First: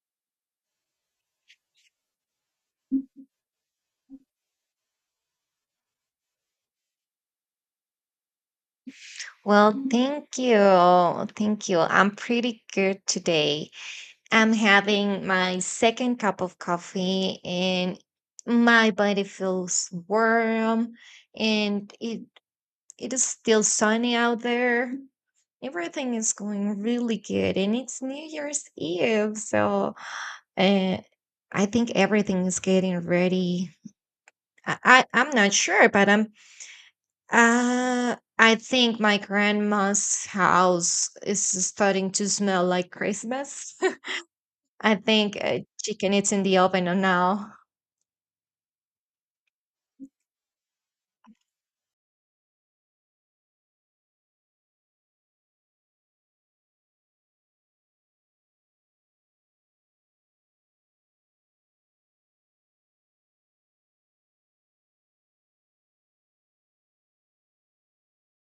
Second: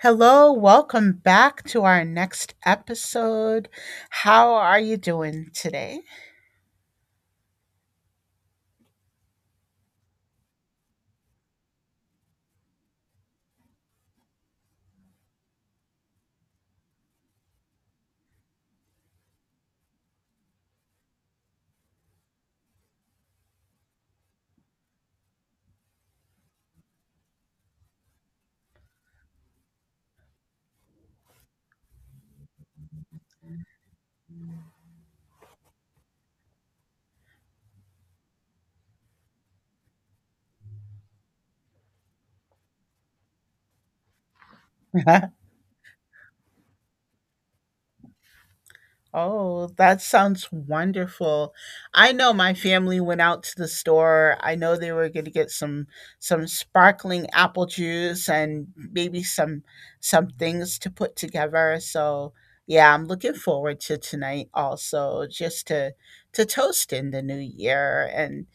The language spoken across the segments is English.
Hello, welcome back to our next episode. How are you doing today? Well, thank you. Thank you. I'm pretty good today. I'm having my second cup of coffee and my body feels warm and it is still sunny out there. Everything is going really good and it's New Year's Eve, so uh, I think everything is getting ready. I'm not sure, but I'm I think my grandma's house is starting to smell like Christmas. I think chicken is in the oven now. Oh, that sounds wonderful. I know my family went out to the store. I know they were going to get some sparkling apple juice and maybe some things to put together. So, yeah, I'm looking forward to tonight also just to toast in the new year and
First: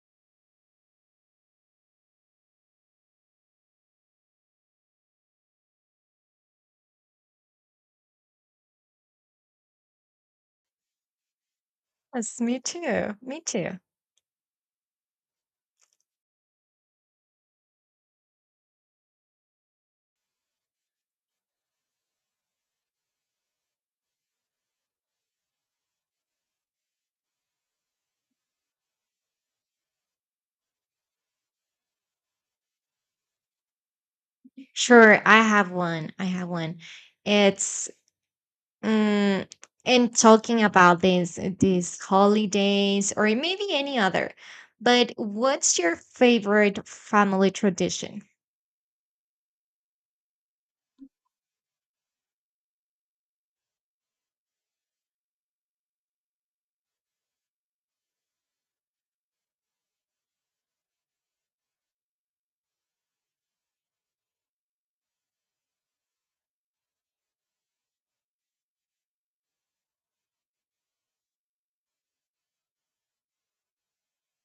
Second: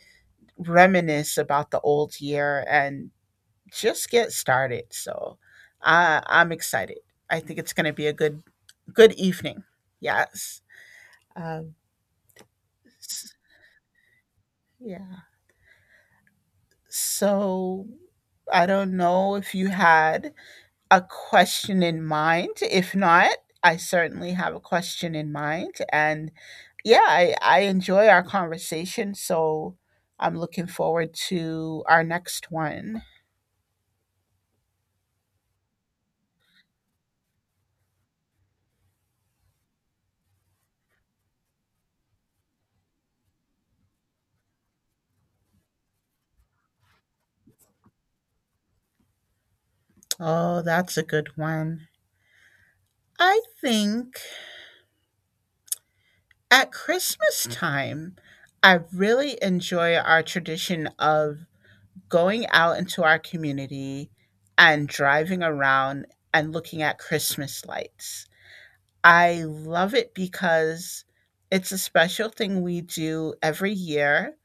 reminisce about the old year and just get started. So I'm excited. I think it's going to be a good good evening. Yes. Um, Yes, me too. s- Me too. yeah. So I don't know if you had a question in mind. If not, I certainly have a question in mind. And yeah, I enjoy our conversation. So I'm looking forward to our next one. Sure, I have one. I have one. It's um, and talking about these holidays or maybe any other. But what's your favorite family tradition? Oh, that's a good one. I think at Christmas time, I really enjoy our tradition of going out into our community and driving around and looking at Christmas lights. I love it because it's a special thing we do every year.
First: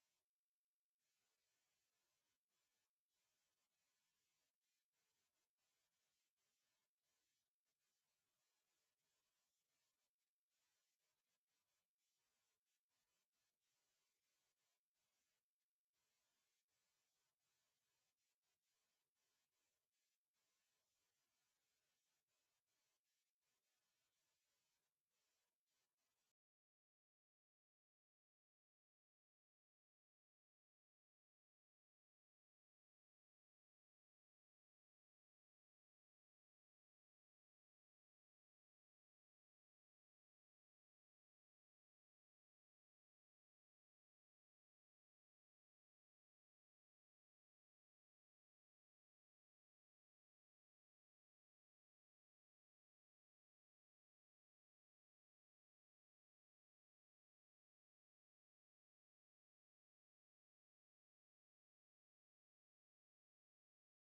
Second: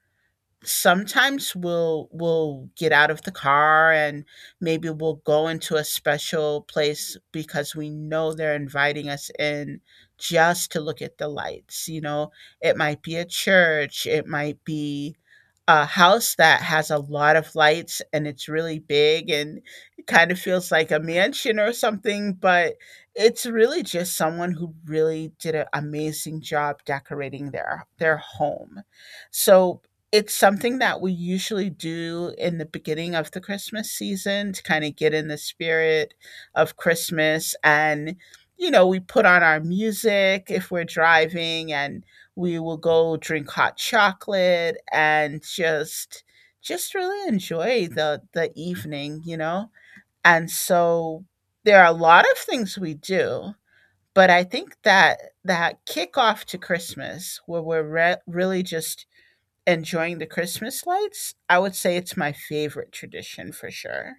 Sometimes we'll get out of the car and maybe we'll go into a special place because we know they're inviting us in just to look at the lights. You know, it might be a church, it might be a house that has a lot of lights and it's really big, and it kind of feels like a mansion or something, but it's really just someone who really did an amazing job decorating their home. So it's something that we usually do in the beginning of the Christmas season to kinda get in the spirit of Christmas. And, you know, we put on our music if we're driving, and we will go drink hot chocolate and just really enjoy the evening, you know? And so, there are a lot of things we do, but I think that that kickoff to Christmas where we're re really just enjoying the Christmas lights, I would say it's my favorite tradition for sure.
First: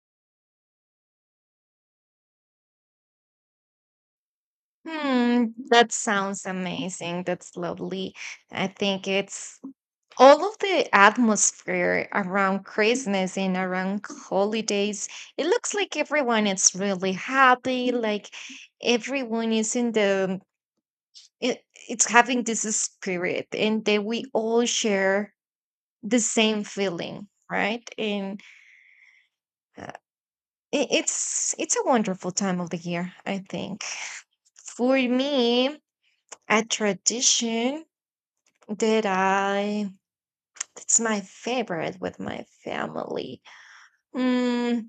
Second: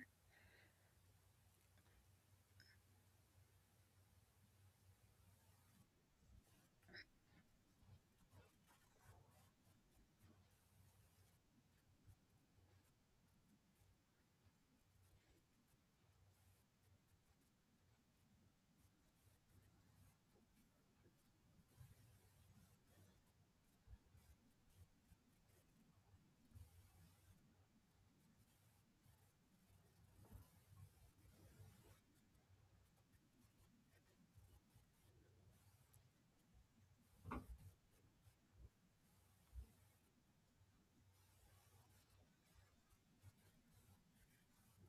Hmm, that sounds amazing. That's lovely. I think it's all of the atmosphere around Christmas and around holidays. It looks like everyone is really happy. Like everyone is in the, it, it's having this spirit, and that we all share the same feeling, right? And uh, it's a wonderful time of the year, I think. For me, a tradition that it's my favorite with my family. mm,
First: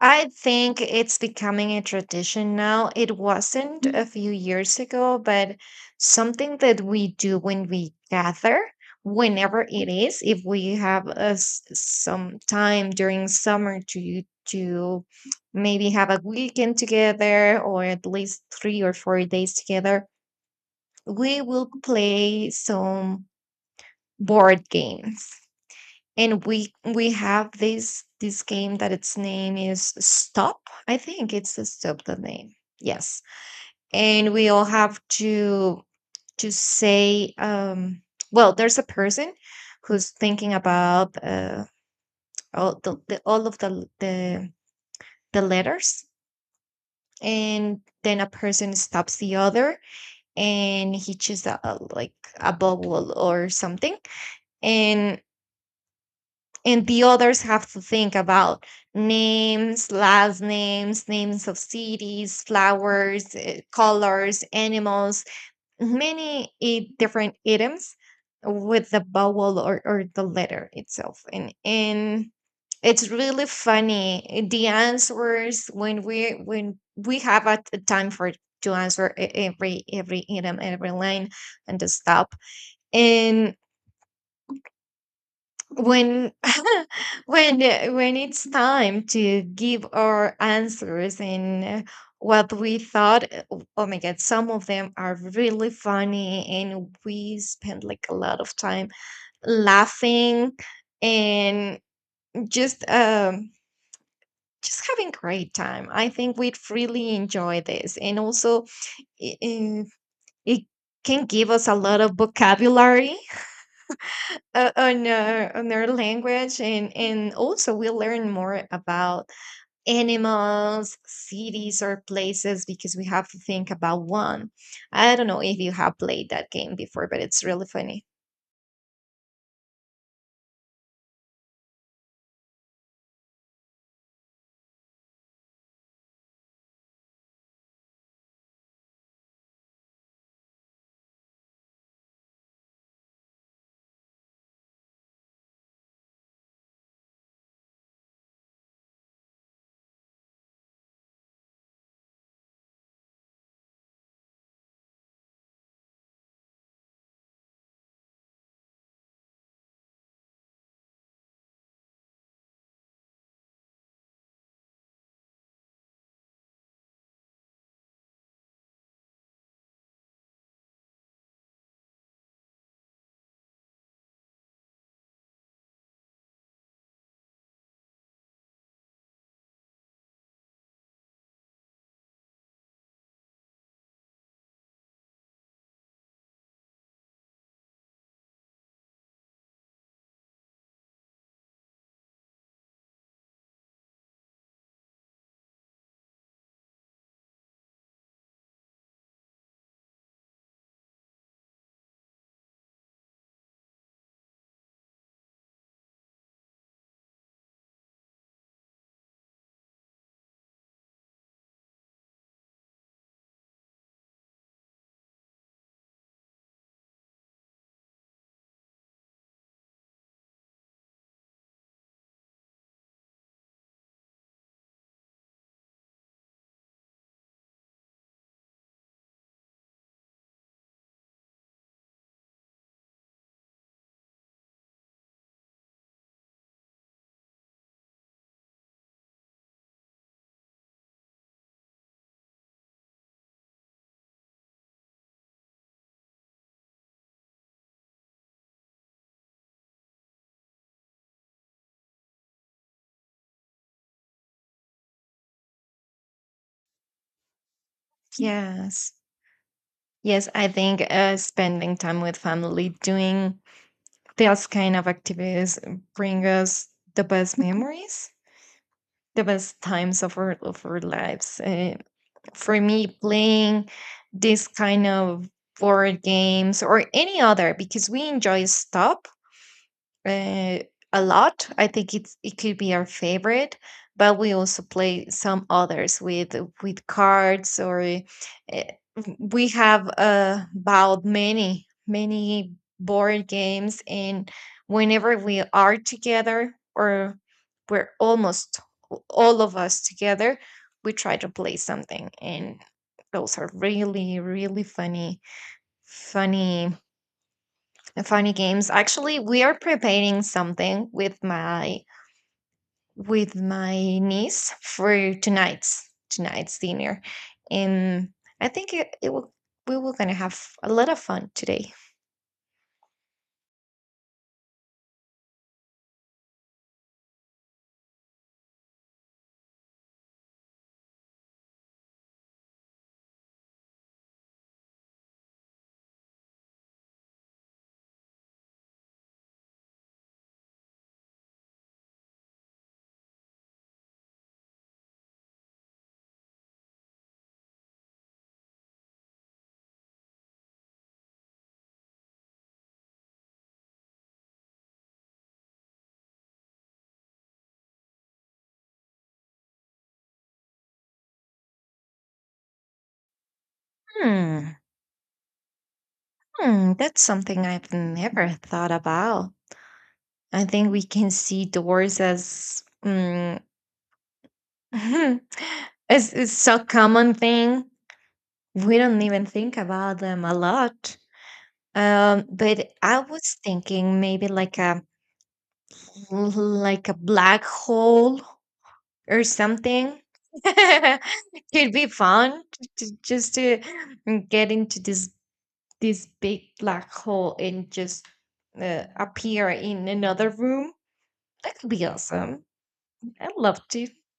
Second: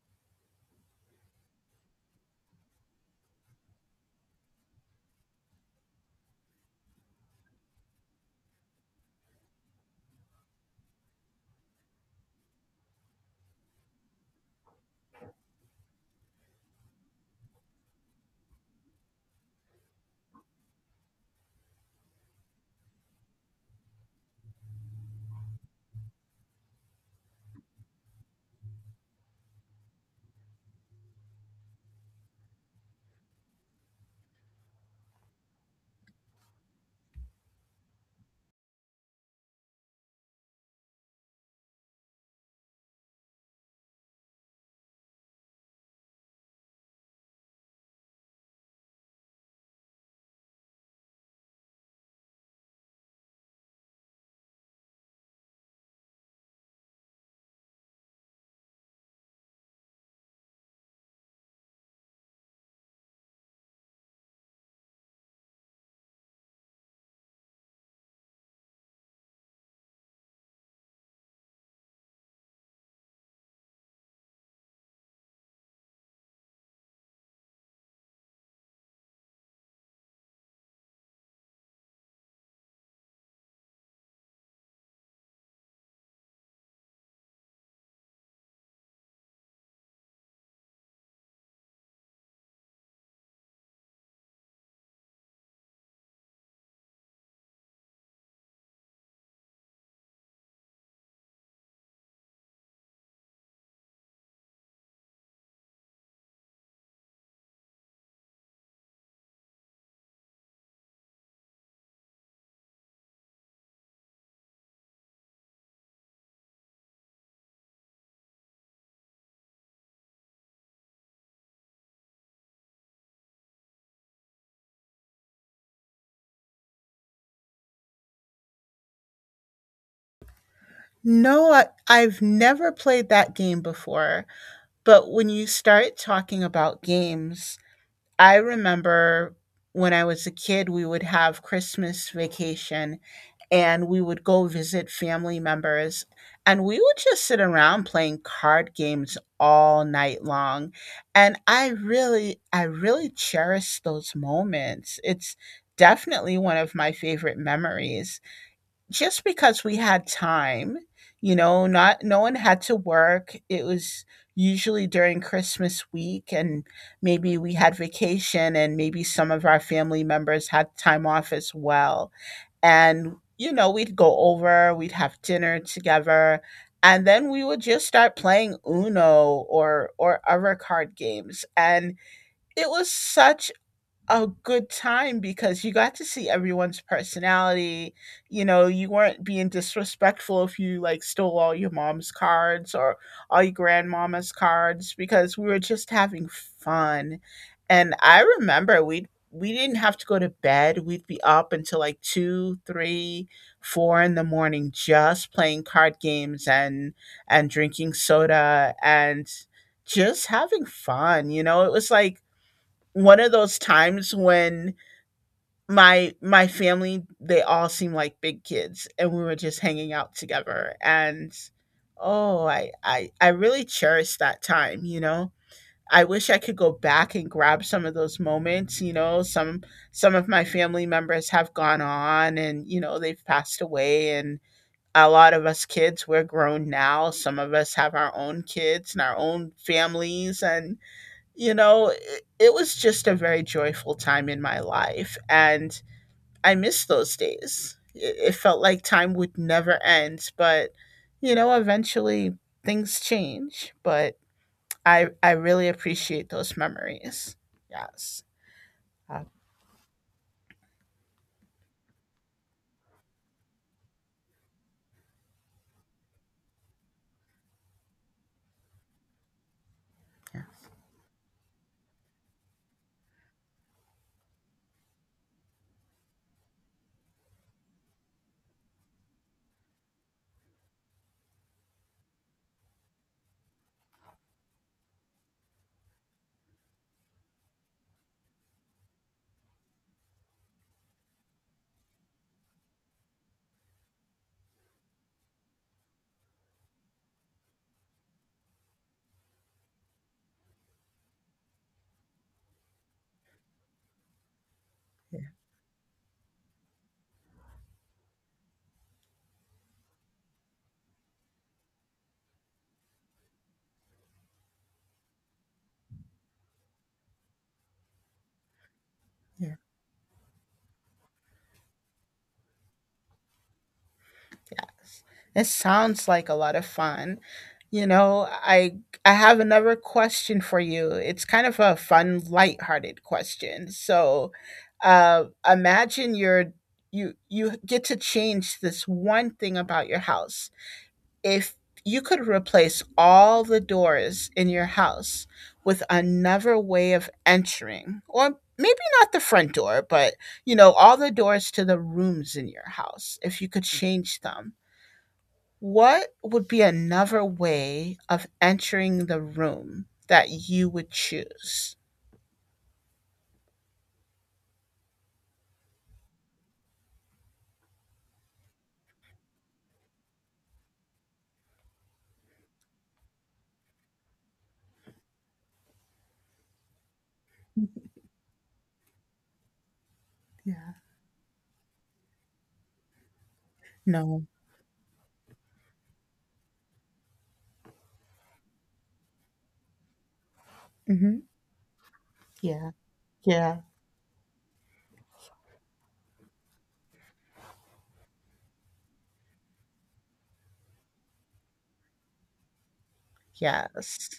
I think it's becoming a tradition now. It wasn't a few years ago, but something that we do when we gather, whenever it is, if we have a s some time during summer to maybe have a weekend together or at least 3 or 4 days together, we will play some board games, and we have this game that its name is stop. I think it's the stop, the name. Yes. And we all have to say well there's a person who's thinking about all the all of the the letters, and then a person stops the other and he chooses like a bubble or something, and and the others have to think about names, last names, names of cities, flowers, eh, colors, animals, different items with the vowel, or the letter itself. And it's really funny, eh, the answers when we have a time for to answer every item, every line, and the stop. And when when it's time to give our answers in what we thought, oh, oh my god, some of them are really funny, and we spend like a lot of time laughing and just um just having great time. I think we'd really enjoy this, and also it, it can give us a lot of vocabulary on on our language, and also we learn more about animals, cities, or places because we have to think about one. I don't know if you have played that game before, but it's really funny. No, I've never played that game before, but when you start talking about games, I remember when I was a kid, we would have Christmas vacation and we would go visit family members and we would just sit around playing card games all night long. And I really cherish those moments. It's definitely one of my favorite memories just because we had time. You know, not no one had to work. It was usually during Christmas week, and maybe we had vacation and maybe some of our family members had time off as well. And you know, we'd go over, we'd have dinner together, and then we would just start playing Uno or other card games. And it was such a good time because you got to see everyone's personality. You know, you weren't being disrespectful if you like stole all your mom's cards or all your grandmama's cards because we were just having fun. And I remember we didn't have to go to bed. We'd be up until like two, three, four in the morning just playing card games and drinking soda and just having fun. You know, it was like one of those times when my family, they all seemed like big kids and we were just hanging out together. And oh, I really cherish that time. You know, I wish I could go back and grab some of those moments. You know, some of my family members have gone on, and you know, they've passed away. And a lot of us kids, we're grown now. Some of us have our own kids and our own families. And you know, it was just a very joyful time in my life, and I miss those days. It felt like time would never end, but you know, eventually things change. But I really appreciate those memories. Yes. Yes, Uh, yes, I think spending time with family doing those kind of activities bring us the best memories, the best times yeah. of our lives. For me, playing this kind of board games or any other, because we enjoy stuff uh, a lot. I think it's it could be our favorite, but we also play some others with cards or we have bought many board games, and whenever we are together or we're almost all of us together, we try to play something, and those are really Yeah. funny funny funny games. Actually, we are preparing something with my niece for tonight's dinner, and I think it will Yeah. we were gonna have a lot of fun today. Yes. It sounds like a lot of fun. You know, I have another question for you. It's kind of a fun, lighthearted question. So, imagine you're you get to change this one thing about your house. If you could replace all the doors in your house with another way of entering, or maybe not the front door, but you know, all the doors to the rooms in your house, if you could change them, what would be another way of entering the room that you would choose? Hmm. Hmm. That's something I've never thought about. I think we can see doors as it's so common thing. We don't even think about them a Yeah. lot. But I was thinking No. maybe like a like a black hole or something. Mhm. Could be fun to, Yeah. Just Yeah. to get into this this big black hole and just appear in another room. That could be awesome. I'd love to. Yes.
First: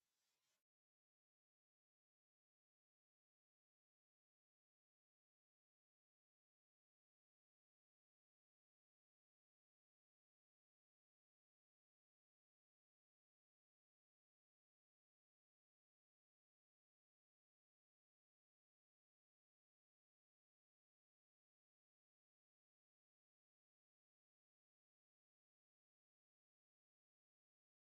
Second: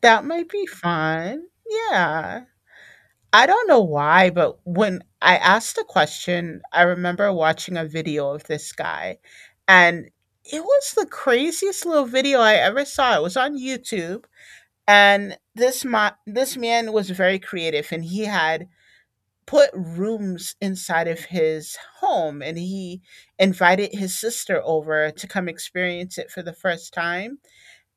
That might be fun. Yeah. I don't know why, but when I asked the question, I remember watching a video of this guy, and it was the craziest little video I ever saw. It was on YouTube, and this man was very creative, and he had put rooms inside of his home, and he invited his sister over to come experience it for the first time.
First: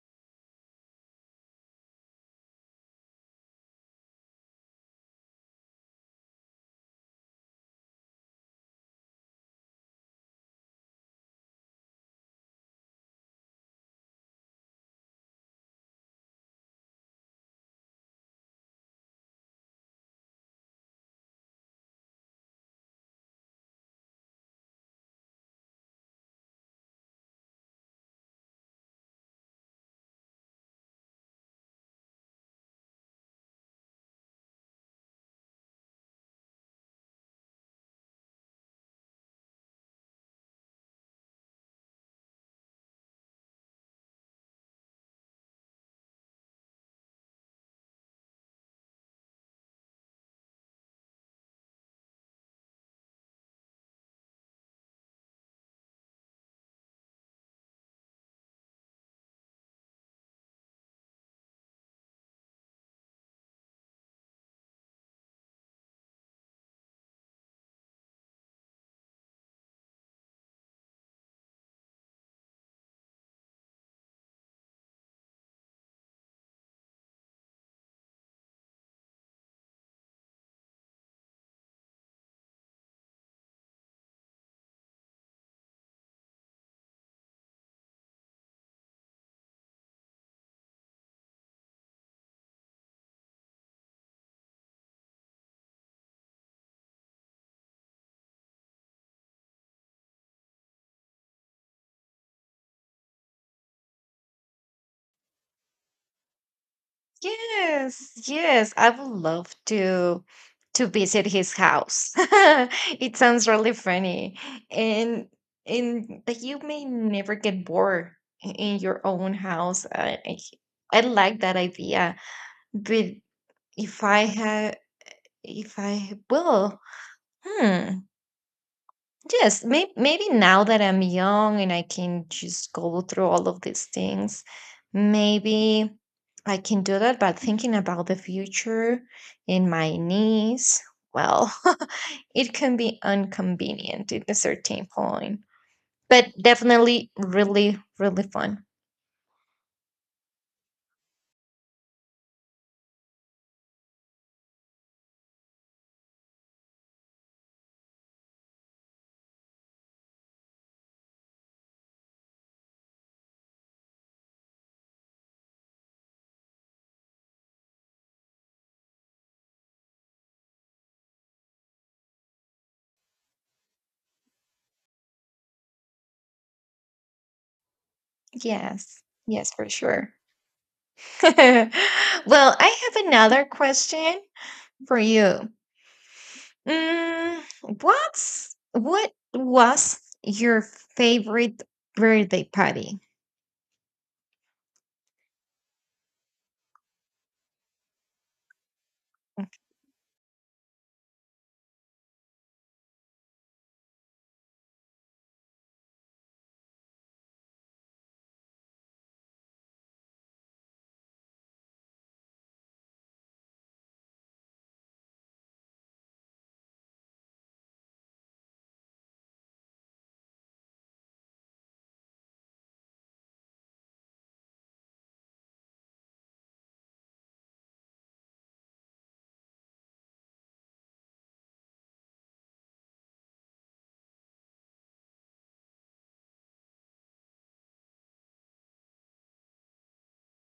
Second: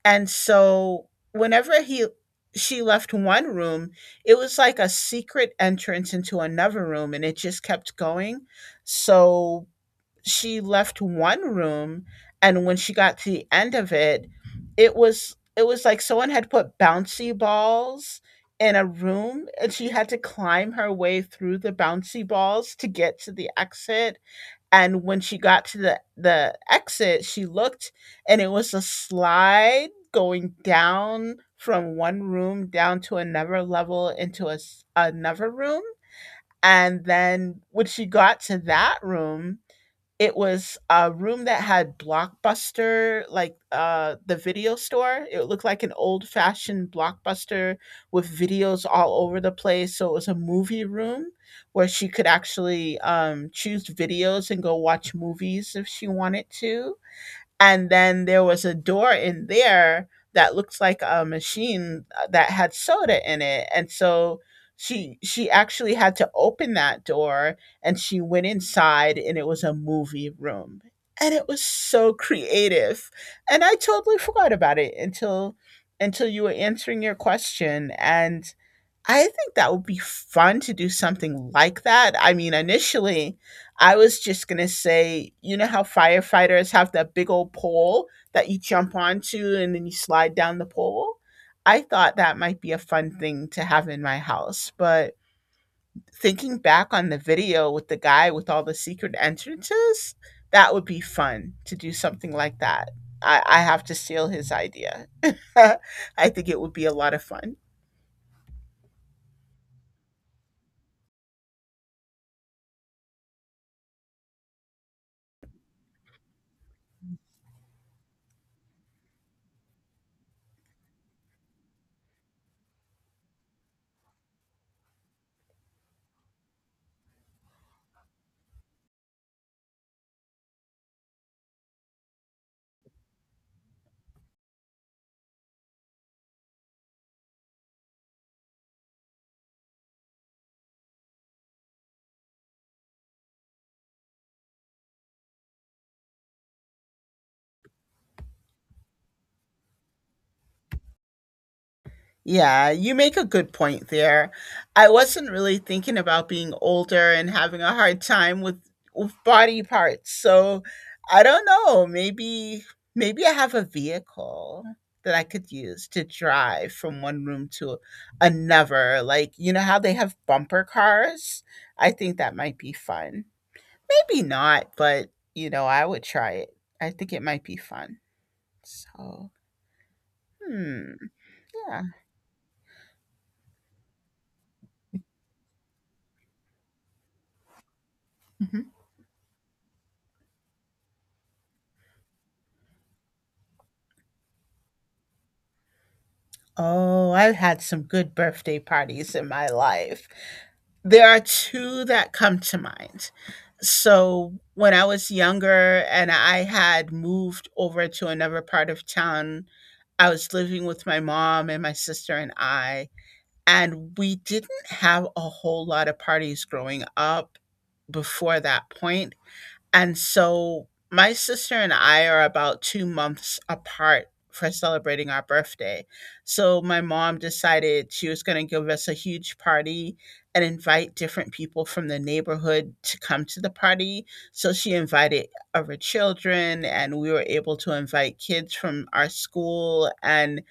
And so whenever he she left one room, it was like a secret entrance into another room, and it just kept going. So she left one room, and when she got to the end of it, it was like someone had put bouncy balls in a room, and she had to climb her way through the bouncy balls to get to the exit. And when she got to the exit, she looked, and it was a slide going down from one room down to another level into another room. And then when she got to that room, it was a room that had Blockbuster, like, the video store. It looked like an old-fashioned Blockbuster with videos all over the place, so it was a movie room where she could actually, choose videos and go watch movies if she wanted to. And then there was a door in there that looks like a machine that had soda in it, and so she actually had to open that door, and she went inside, and it was a movie room, and it was so creative, and I totally forgot about it until you were answering your question, and I think that would be fun to do something like that. I mean, initially, I was just gonna say, you know how firefighters have that big old pole that you jump onto and then you slide down the pole? I thought that might be a fun thing to have in my house, but thinking back on the video with the guy with all the secret entrances, that would be fun to do something like that. I have to steal his idea. I think it would be a lot of fun. Yes, yes, I would love to visit his house. It sounds really funny. And and that you may never get bored in your own house. I like that idea. But if I had if I will, hmm. Yes, maybe now that I'm young and I can just go through all of these things, maybe I can do that. But thinking about the future in my knees, well, it can be inconvenient at a certain point, but definitely really, really fun. Yeah, you make a good point there. I wasn't really thinking about being older and having a hard time with body parts. So, I don't know, maybe maybe I have a vehicle that I could use to drive from one room to another. Like, you know how they have bumper cars? I think that might be fun. Maybe not, but you know, I would try it. I think it might be fun. Yes, So, yes, for sure. hmm, yeah. Well, I have another question for you. Mm, what was your favorite birthday party? Oh, I've had some good birthday parties in my life. There are two that come to mind. So, when I was younger and I had moved over to another part of town, I was living with my mom and my sister and I, and we didn't have a whole lot of parties growing up before that point. And so my sister and I are about 2 months apart for celebrating our birthday. So my mom decided she was going to give us a huge party and invite different people from the neighborhood to come to the party. So she invited other children, and we were able to invite kids from our school. And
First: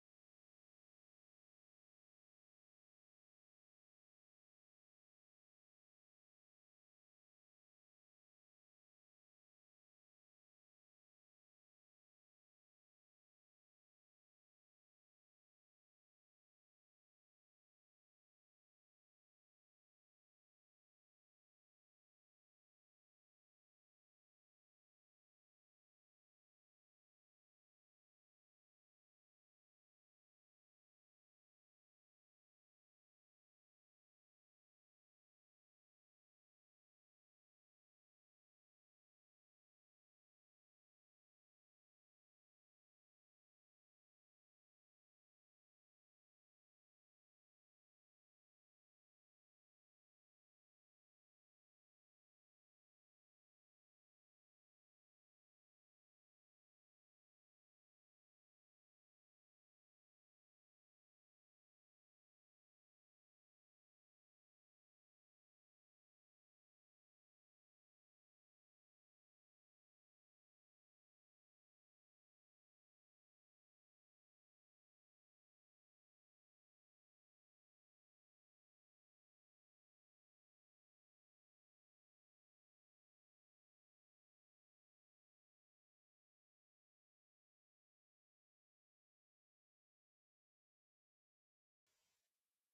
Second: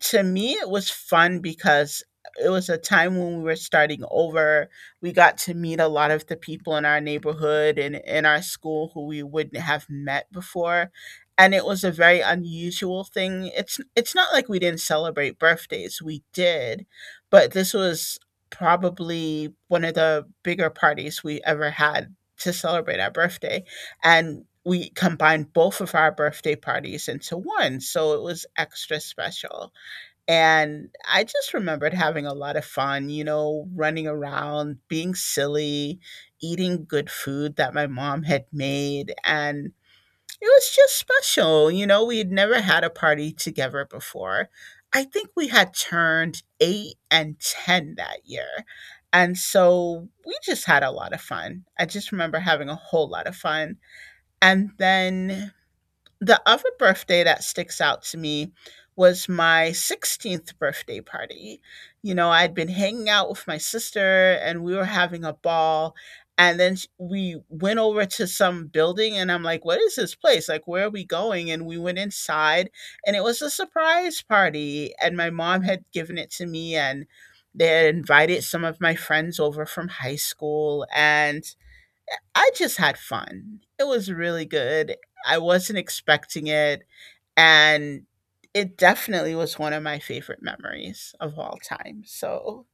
to me it was fun because it was a time when we were starting over. We got to meet a lot of the people in our neighborhood and in our school who we wouldn't have met before, and it was a very unusual thing. It's not like we didn't celebrate birthdays, we did, but this was probably one of the bigger parties we ever had to celebrate our birthday. And we combined both of our birthday parties into one, so it was extra special. And I just remembered having a lot of fun, you know, running around, being silly, eating good food that my mom had made. And it was just special. You know, we had never had a party together before. I think we had turned eight and 10 that year. And so we just had a lot of fun. I just remember having a whole lot of fun. And then the other birthday that sticks out to me was my 16th birthday party. You know, I'd been hanging out with my sister and we were having a ball. And then we went over to some building and I'm like, what is this place? Like, where are we going? And we went inside and it was a surprise party. And my mom had given it to me and they had invited some of my friends over from high school. And I just had fun. It was really good. I wasn't expecting it, and it definitely was one of my favorite memories of all time. So,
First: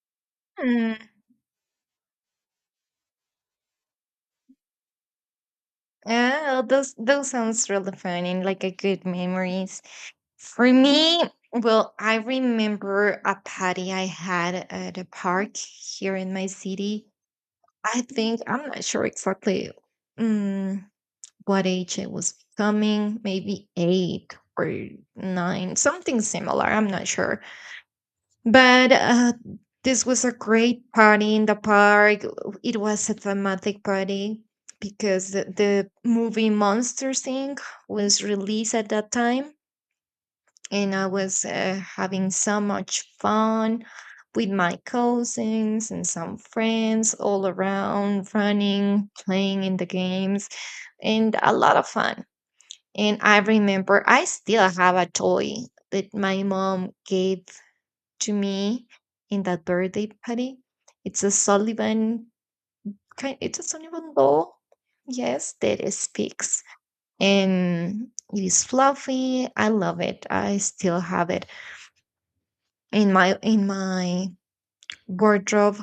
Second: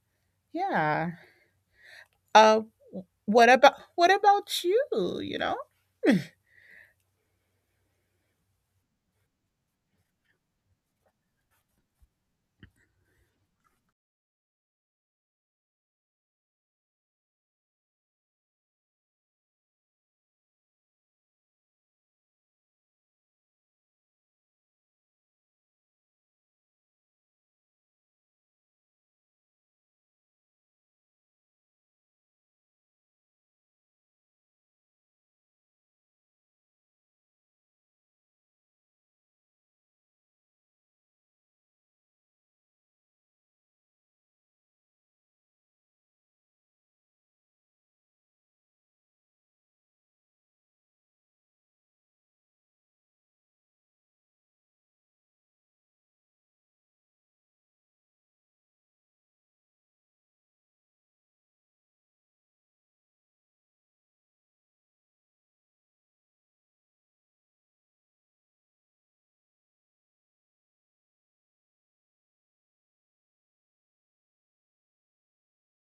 Hmm. yeah. Uh, what about you? You know? Oh, those sounds really fun and like a good memories. For me, well, I remember a party I had at a park here in my city. I think I'm not sure exactly, mm, what age I was becoming, maybe eight or nine, something similar. I'm not sure. But this was a great party in the park. It was a thematic party because the movie Monster Inc. was released at that time, and I was having so much fun with my cousins and some friends all around, running, playing in the games, and a lot of fun. And I remember I still have a toy that my mom gave to me in that birthday party. It's a Sullivan kind it's a Sullivan doll. Yes, that it speaks. And it is fluffy. I love it. I still have it in my wardrobe.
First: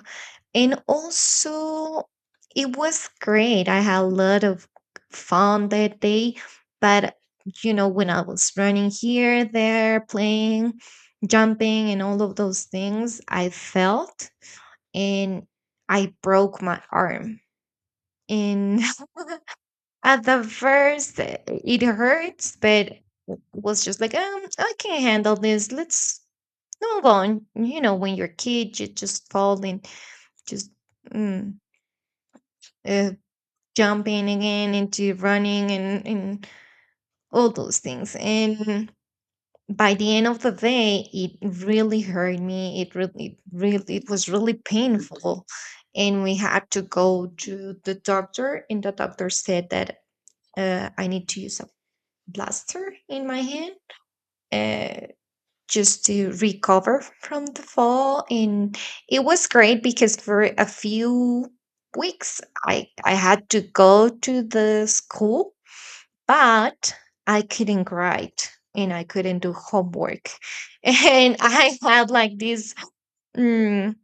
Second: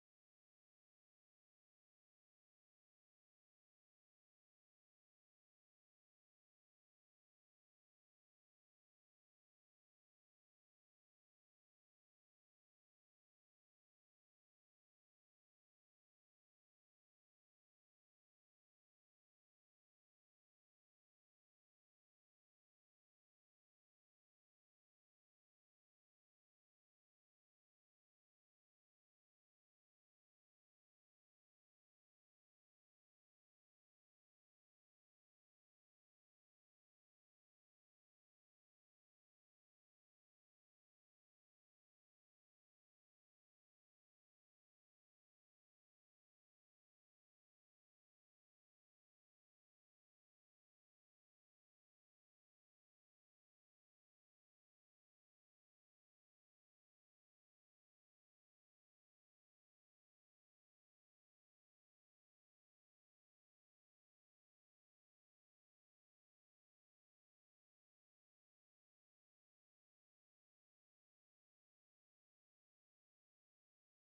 And also it was great. I had a lot of fun that day. But you know, when I was running here, there, playing, jumping and all of those things, I felt and I broke my arm. And at the first, it hurts, but was just like, I can handle this. Let's move on. You know, when you're a kid, you just fall and just mm, uh, jumping again into running and all those things. And by the end of the day, it really hurt me, it really it was really painful, and we had to go to the doctor, and the doctor said that I need to use a blaster in my hand, uh, just to recover from the fall. And it was great because for a few weeks, I had to go to the school, but I couldn't write and I couldn't do homework. And I had like this, mm,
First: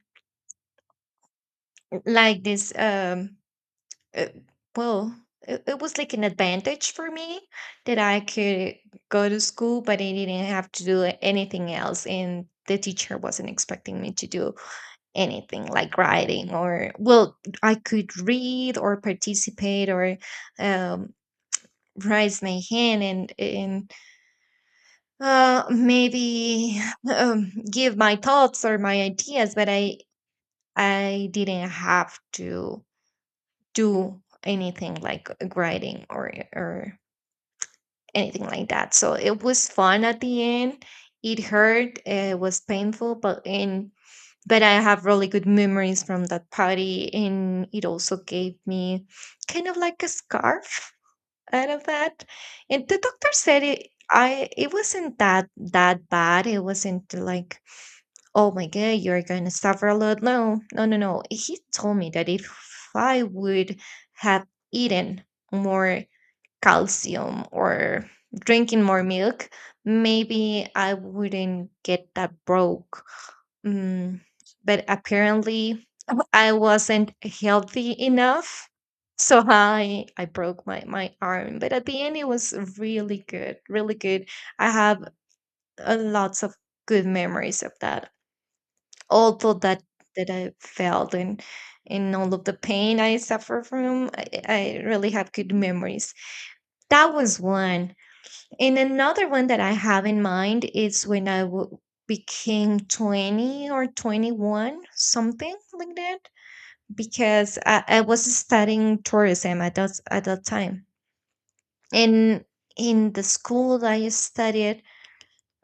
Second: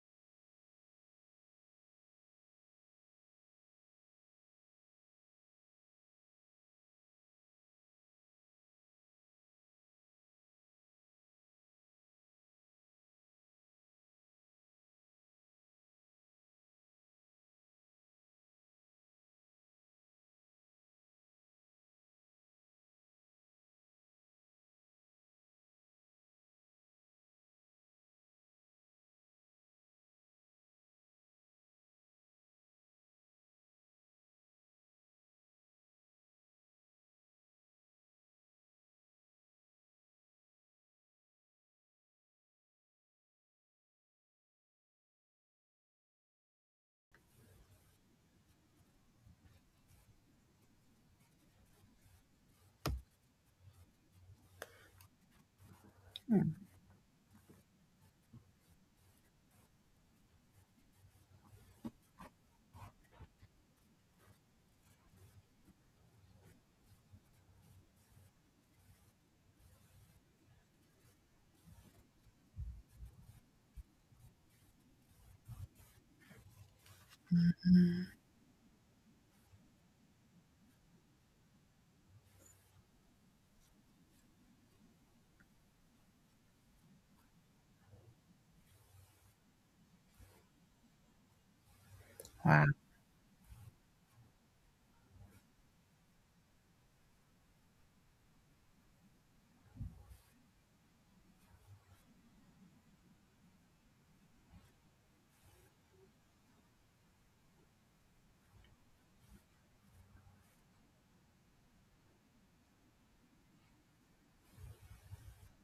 like this, uh, well, it was like an advantage for me that I could go to school, but I didn't have to do anything else. And the teacher wasn't expecting me to do anything like writing or, well, I could read or participate or um, raise my hand, and uh, maybe give my thoughts or my ideas, but I didn't have to do anything like writing or anything like that. So it was fun at the end. It hurt. It was painful, but in but I have really good memories from that party, and it also gave me kind of like a scarf out of that. And the doctor said it. I It wasn't that bad. It wasn't like, oh my God, you're going to suffer a lot. No, no, no, no. He told me that if I would have eaten more calcium or drinking more milk, maybe I wouldn't get that broke. Mm, but apparently, I wasn't healthy enough. So I broke my arm, but at the end it was really good, really good. I have lots of good memories of that, although that I felt and all of the Wow! pain I suffered from, I really have good memories. That was one. And another one that I have in mind is when I became 20 or 21, something like that, because I was studying tourism at at that time. And in the school that I studied,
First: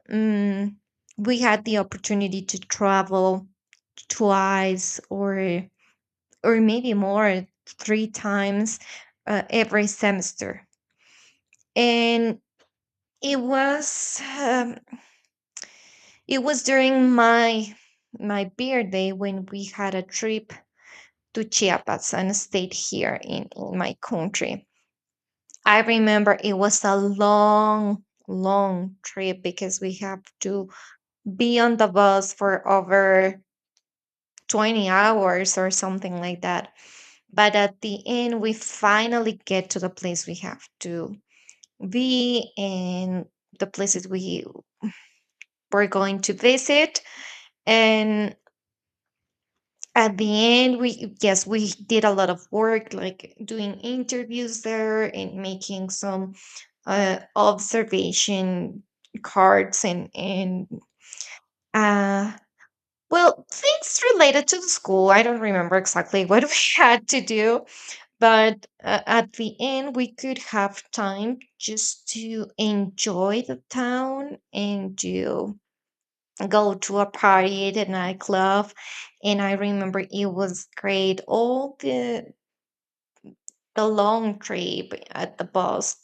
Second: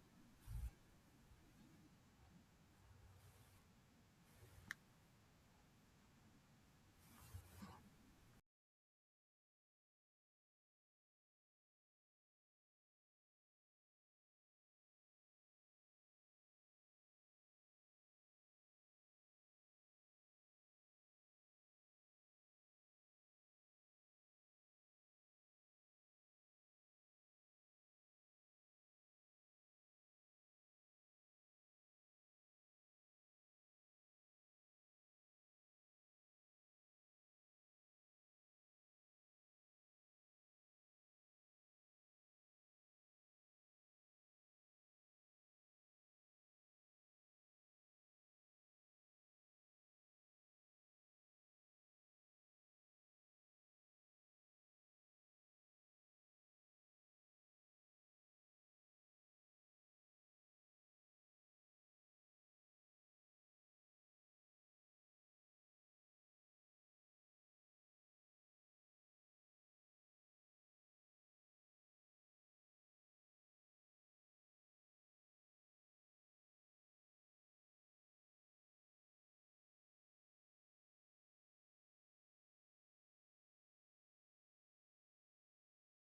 um, we had the opportunity to travel twice or maybe more three times every semester. And it was um, it was during my my birthday when we had a trip to chiapas and stayed here in my country. I remember it was a long trip because we have to be on the bus for over 20 hours or something like that. But at the end we finally get to the place we have to be, and the places we were going to visit. And at the end, we, yes, we did a lot of work, like doing interviews there and making some observation cards and, uh, well, things related to the school. I don't remember exactly what we had to do, but at the end, we could have time just to enjoy the town and do go to a party at a nightclub. And I remember it was great. All the long trip at the bus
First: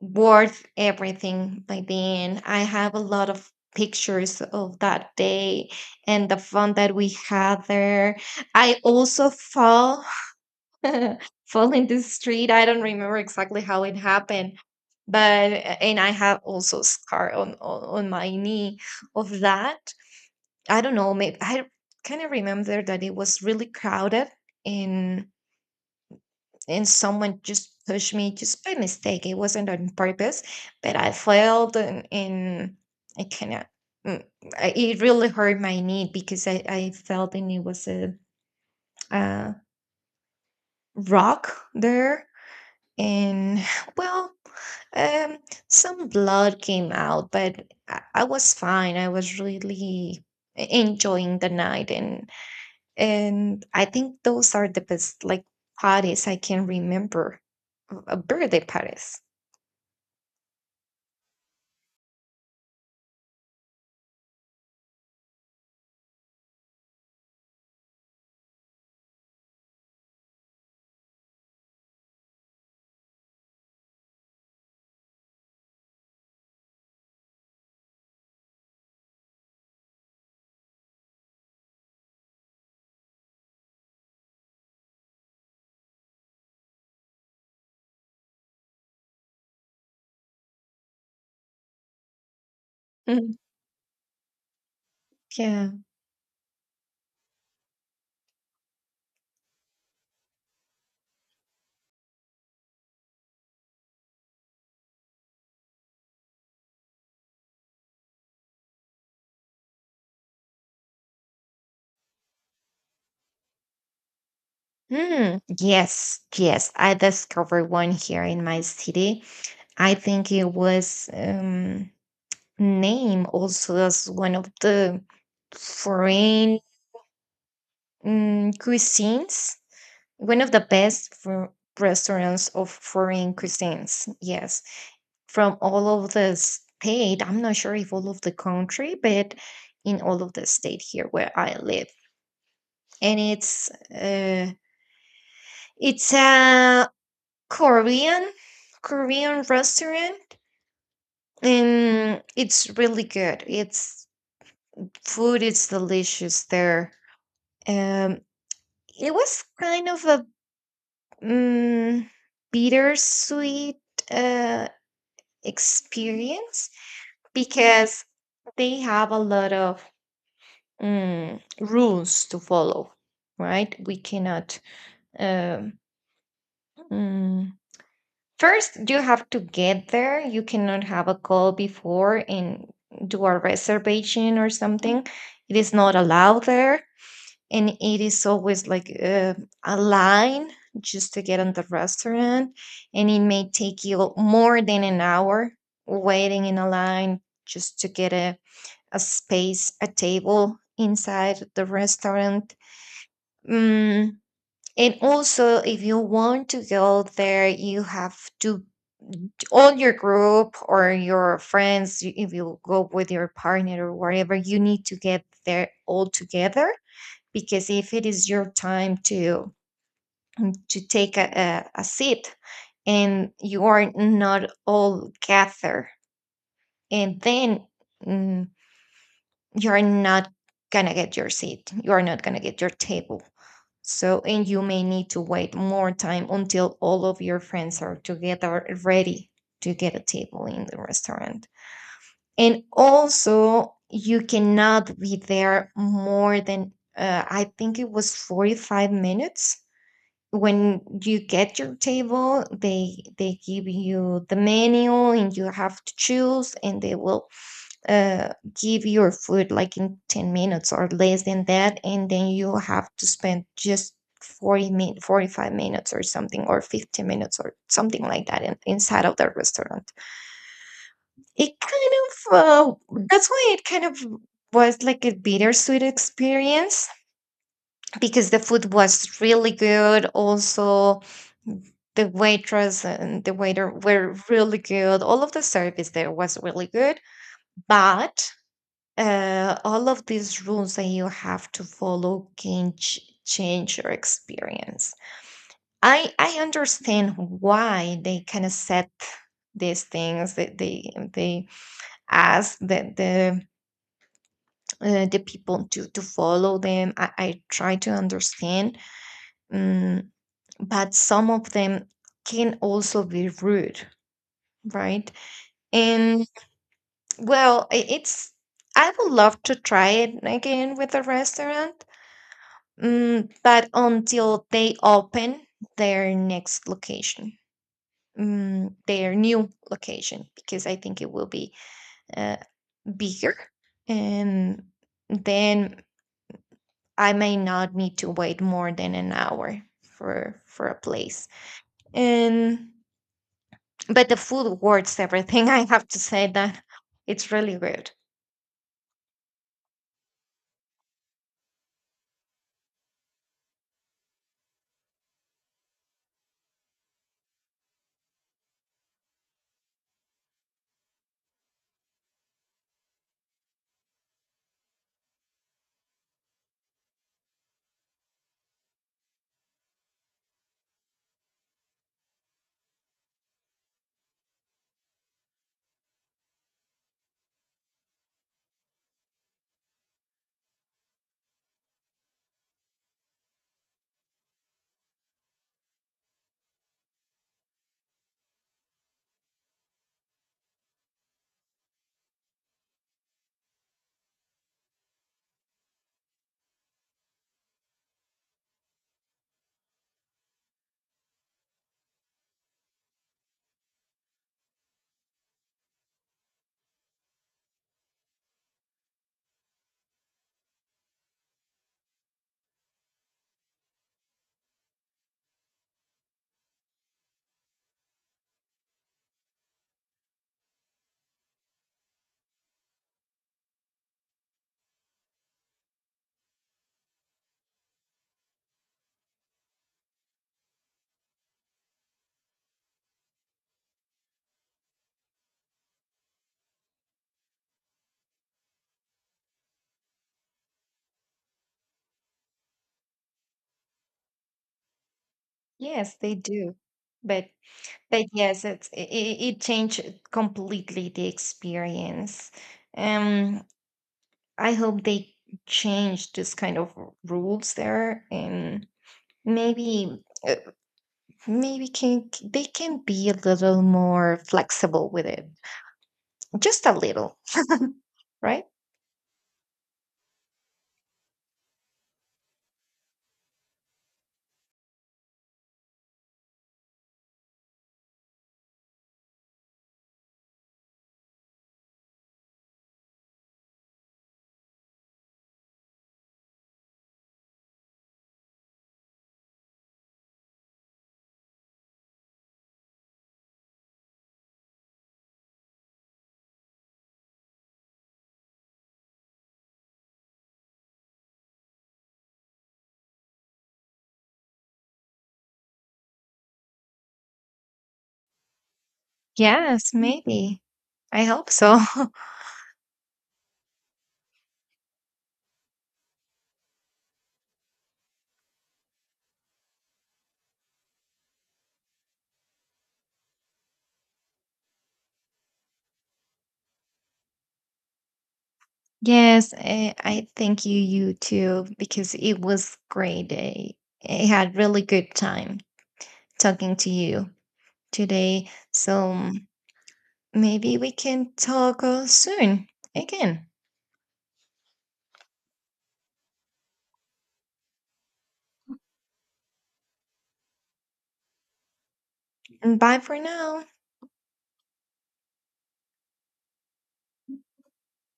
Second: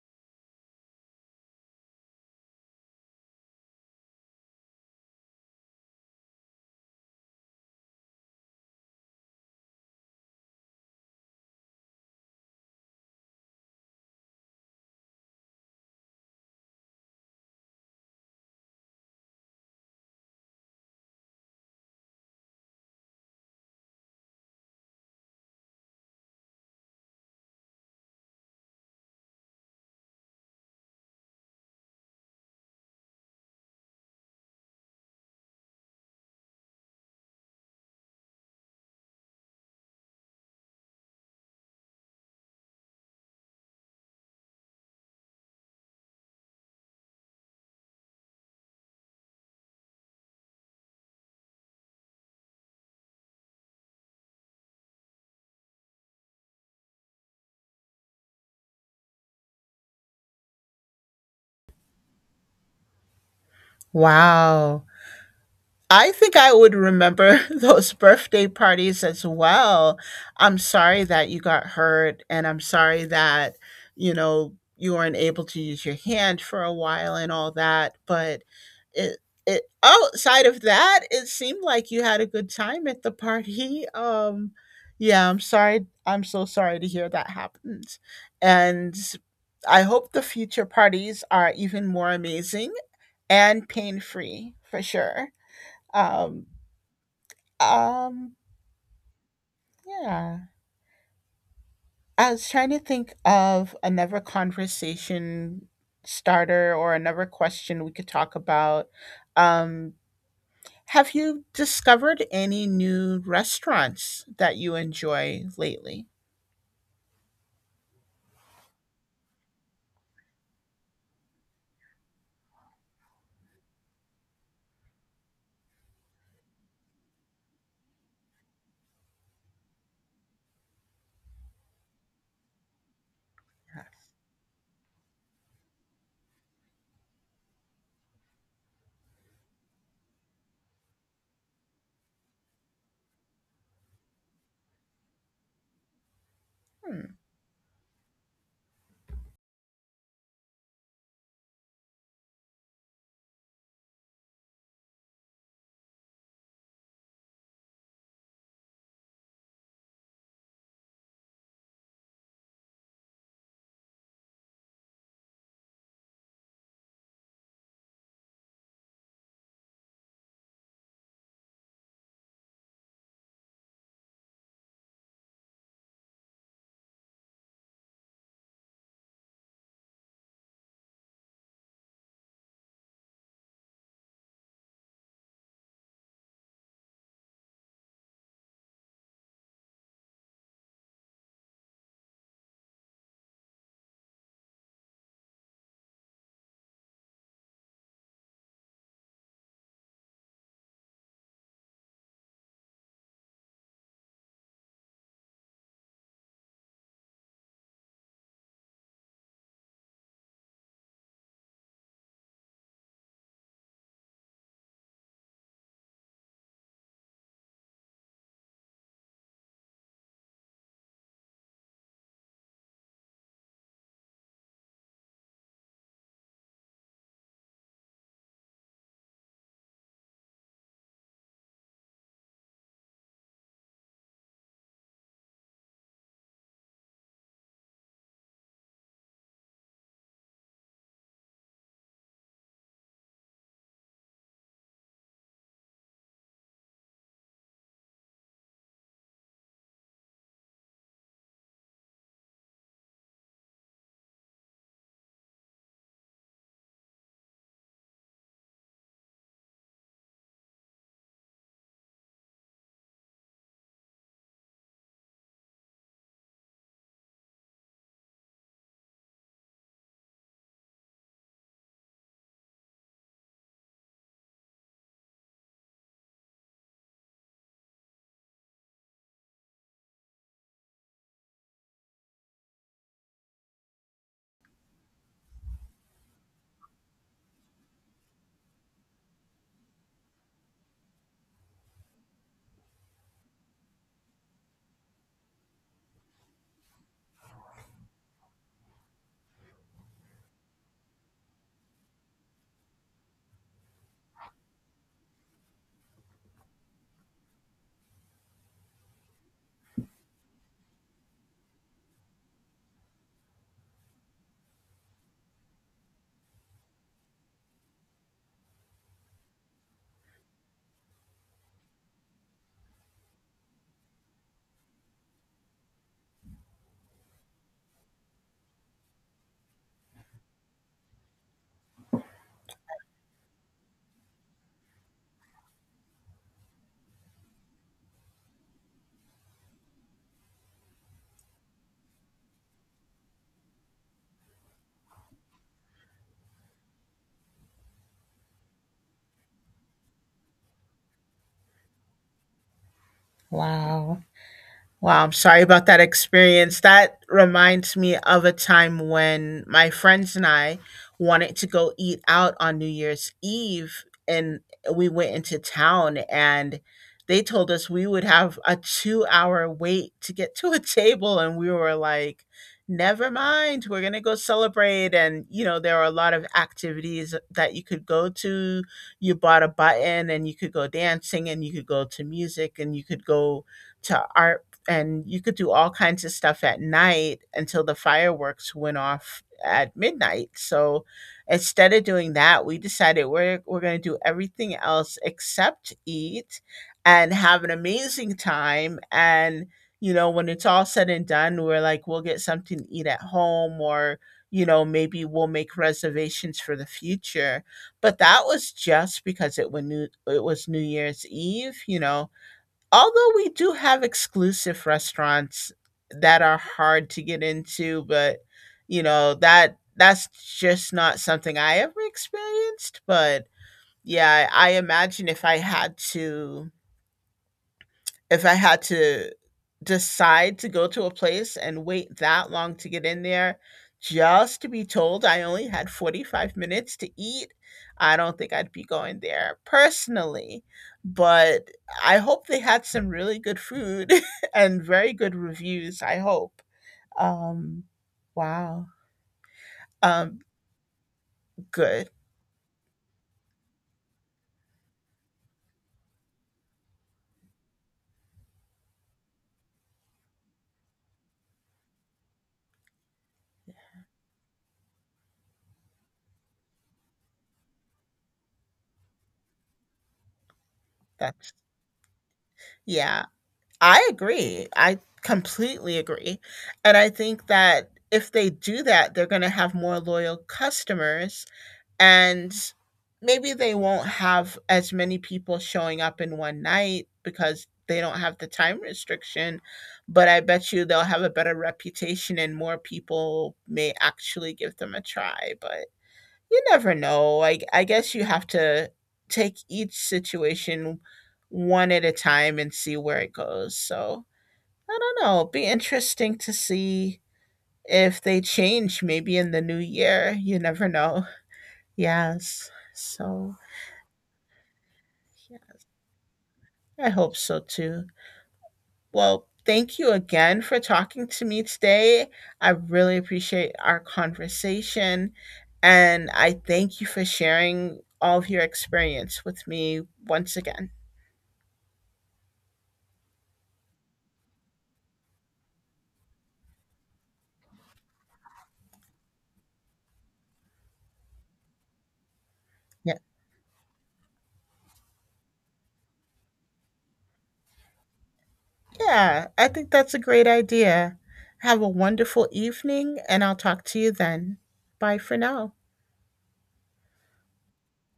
worth everything. By then I have a lot of pictures of that day and the fun that we had there. I also fall fall in the street. I don't remember exactly how it happened, but and I have also scar on my knee of that. I don't know, maybe I kind of remember that it was really crowded, and someone just pushed me just by mistake. It wasn't on purpose, but I fell and I kind of mm, it really hurt my knee because I felt and it was a rock there. And well um some blood came out, but I was fine. I was really enjoying the night. And I think those are the best, like, parties I can remember. Birthday parties. Wow! I think I would remember those birthday parties as well. I'm sorry that you got hurt and I'm sorry that, you know, you weren't able to use your hand for a while and all that, but it it outside of that, it seemed like you had a good time at the party. Yeah, I'm sorry. I'm so sorry to hear that happened. And I hope the future parties are even more amazing Mhm. and pain-free for sure. Yeah. Um, um, yeah. I was trying to think of another conversation starter or another question we could talk about. Um, have you discovered any new restaurants that you Hmm. enjoy lately? Yes, yes. I discovered one here in my city. I think it was named also as one of the foreign cuisines, one of the best for restaurants of foreign cuisines. Yes. From all of the state. I'm not sure if all of the country, but in all of the state here where I live. And it's a Hmm. Korean Korean restaurant, and it's really good. It's food is delicious there. Um, it was kind of a um, bittersweet uh, experience because they have a lot of rules to follow, right? We cannot. Um, mm, First, you have to get there. You cannot have a call before and do a reservation or something. It is not allowed there. And it is always like a line just to get on the restaurant. And it may take you more than an hour waiting in a line just to get a space, a table inside the restaurant. Mm, and also, if you want to go there, you have to all your group or your friends. If you go with your partner or whatever, you need to get there all together, because if it is your time to to take a seat, and you are not all gather, and then. mm, you're not gonna get your seat. You are not gonna get your table. So, and you may need to wait more time until all of your friends are together ready to get a table in the restaurant. And also, you cannot be there more than, I think it was 45 minutes. When you get your table, they give you the menu and you have to choose, and they will uh, give your food like in 10 minutes or less than that. And then you have to spend just 40 min 45 minutes or something, or 50 minutes or something like that in, inside of the restaurant. It kind of That's why it kind of was like a bittersweet experience, because the food was really good. Also the waitress and the waiter were really good. All of the service there was really good. But all of these rules that you have to follow can change your experience. I understand why they kind of set these things, that they ask that the people to follow them. I try to understand, um, but some of them can also be rude, right? And well, it's I would love to try it again with a restaurant. Mm, but until they open their next location, mm, their new location, because I think it will be uh, bigger. And then I may not need to wait more than an hour for a place. And but the food worth everything. I have to say that it's really good. Wow. Wow, I'm sorry about that experience. That reminds me of a time when my friends and I wanted to go eat out on New Year's Eve, and we went into town, and they told us we would have a 2 hour wait to get to a table. And we were like, never mind, we're going to go celebrate. And, you know, there are a lot of activities that you could go to. You bought a button, and you could go dancing, and you could go to music, and you could go to art and you could do all kinds of stuff at night until the fireworks went off at midnight. So instead of doing that, we decided we're going to do everything else except eat and have an amazing time and, you know, when it's all said and done, we're like we'll get something to eat at home or, you know, maybe we'll make reservations for the future. But that was just because it was New Year's Eve, you know. Although we do have exclusive restaurants that are hard to get into, but you know, that's just not something I ever experienced, but yeah, I imagine if I had to if I had to decide to go to a place and wait that long to get in there just to be told I only had 45 minutes to eat, I don't think I'd be going there personally. But I hope they had some really good food and very good reviews. Yes, I they hope. do. But Um, but yes, wow. it's it, it changed Um, completely the good. experience. Um, I hope they change this kind of rules there, and maybe maybe can they can be a little more flexible with it. Just a little, right? That's, yeah. I agree. I completely agree. And I think that if they do that, they're going to have more loyal customers and maybe they won't have as many people showing up in one night because they don't have the time restriction. But I bet you they'll have a better reputation and more people may actually give them a try. But you never know. I guess you have to take each situation one at a time and see where it goes. So I don't know. It'll be interesting to see if they change maybe in the new Yes, year. You maybe. never know. I hope so. Yes. So, yeah, I hope so too. Well, thank you again for talking to me today. I really appreciate our conversation. And I thank you for sharing all of your experience Yes, with me I once thank again. you too, because it was great. I had really good time talking to you today. So maybe we can talk soon Yeah. again. Yeah. I think that's a great idea. Have a wonderful Bye evening, for and I'll now. talk to you then. Bye for now.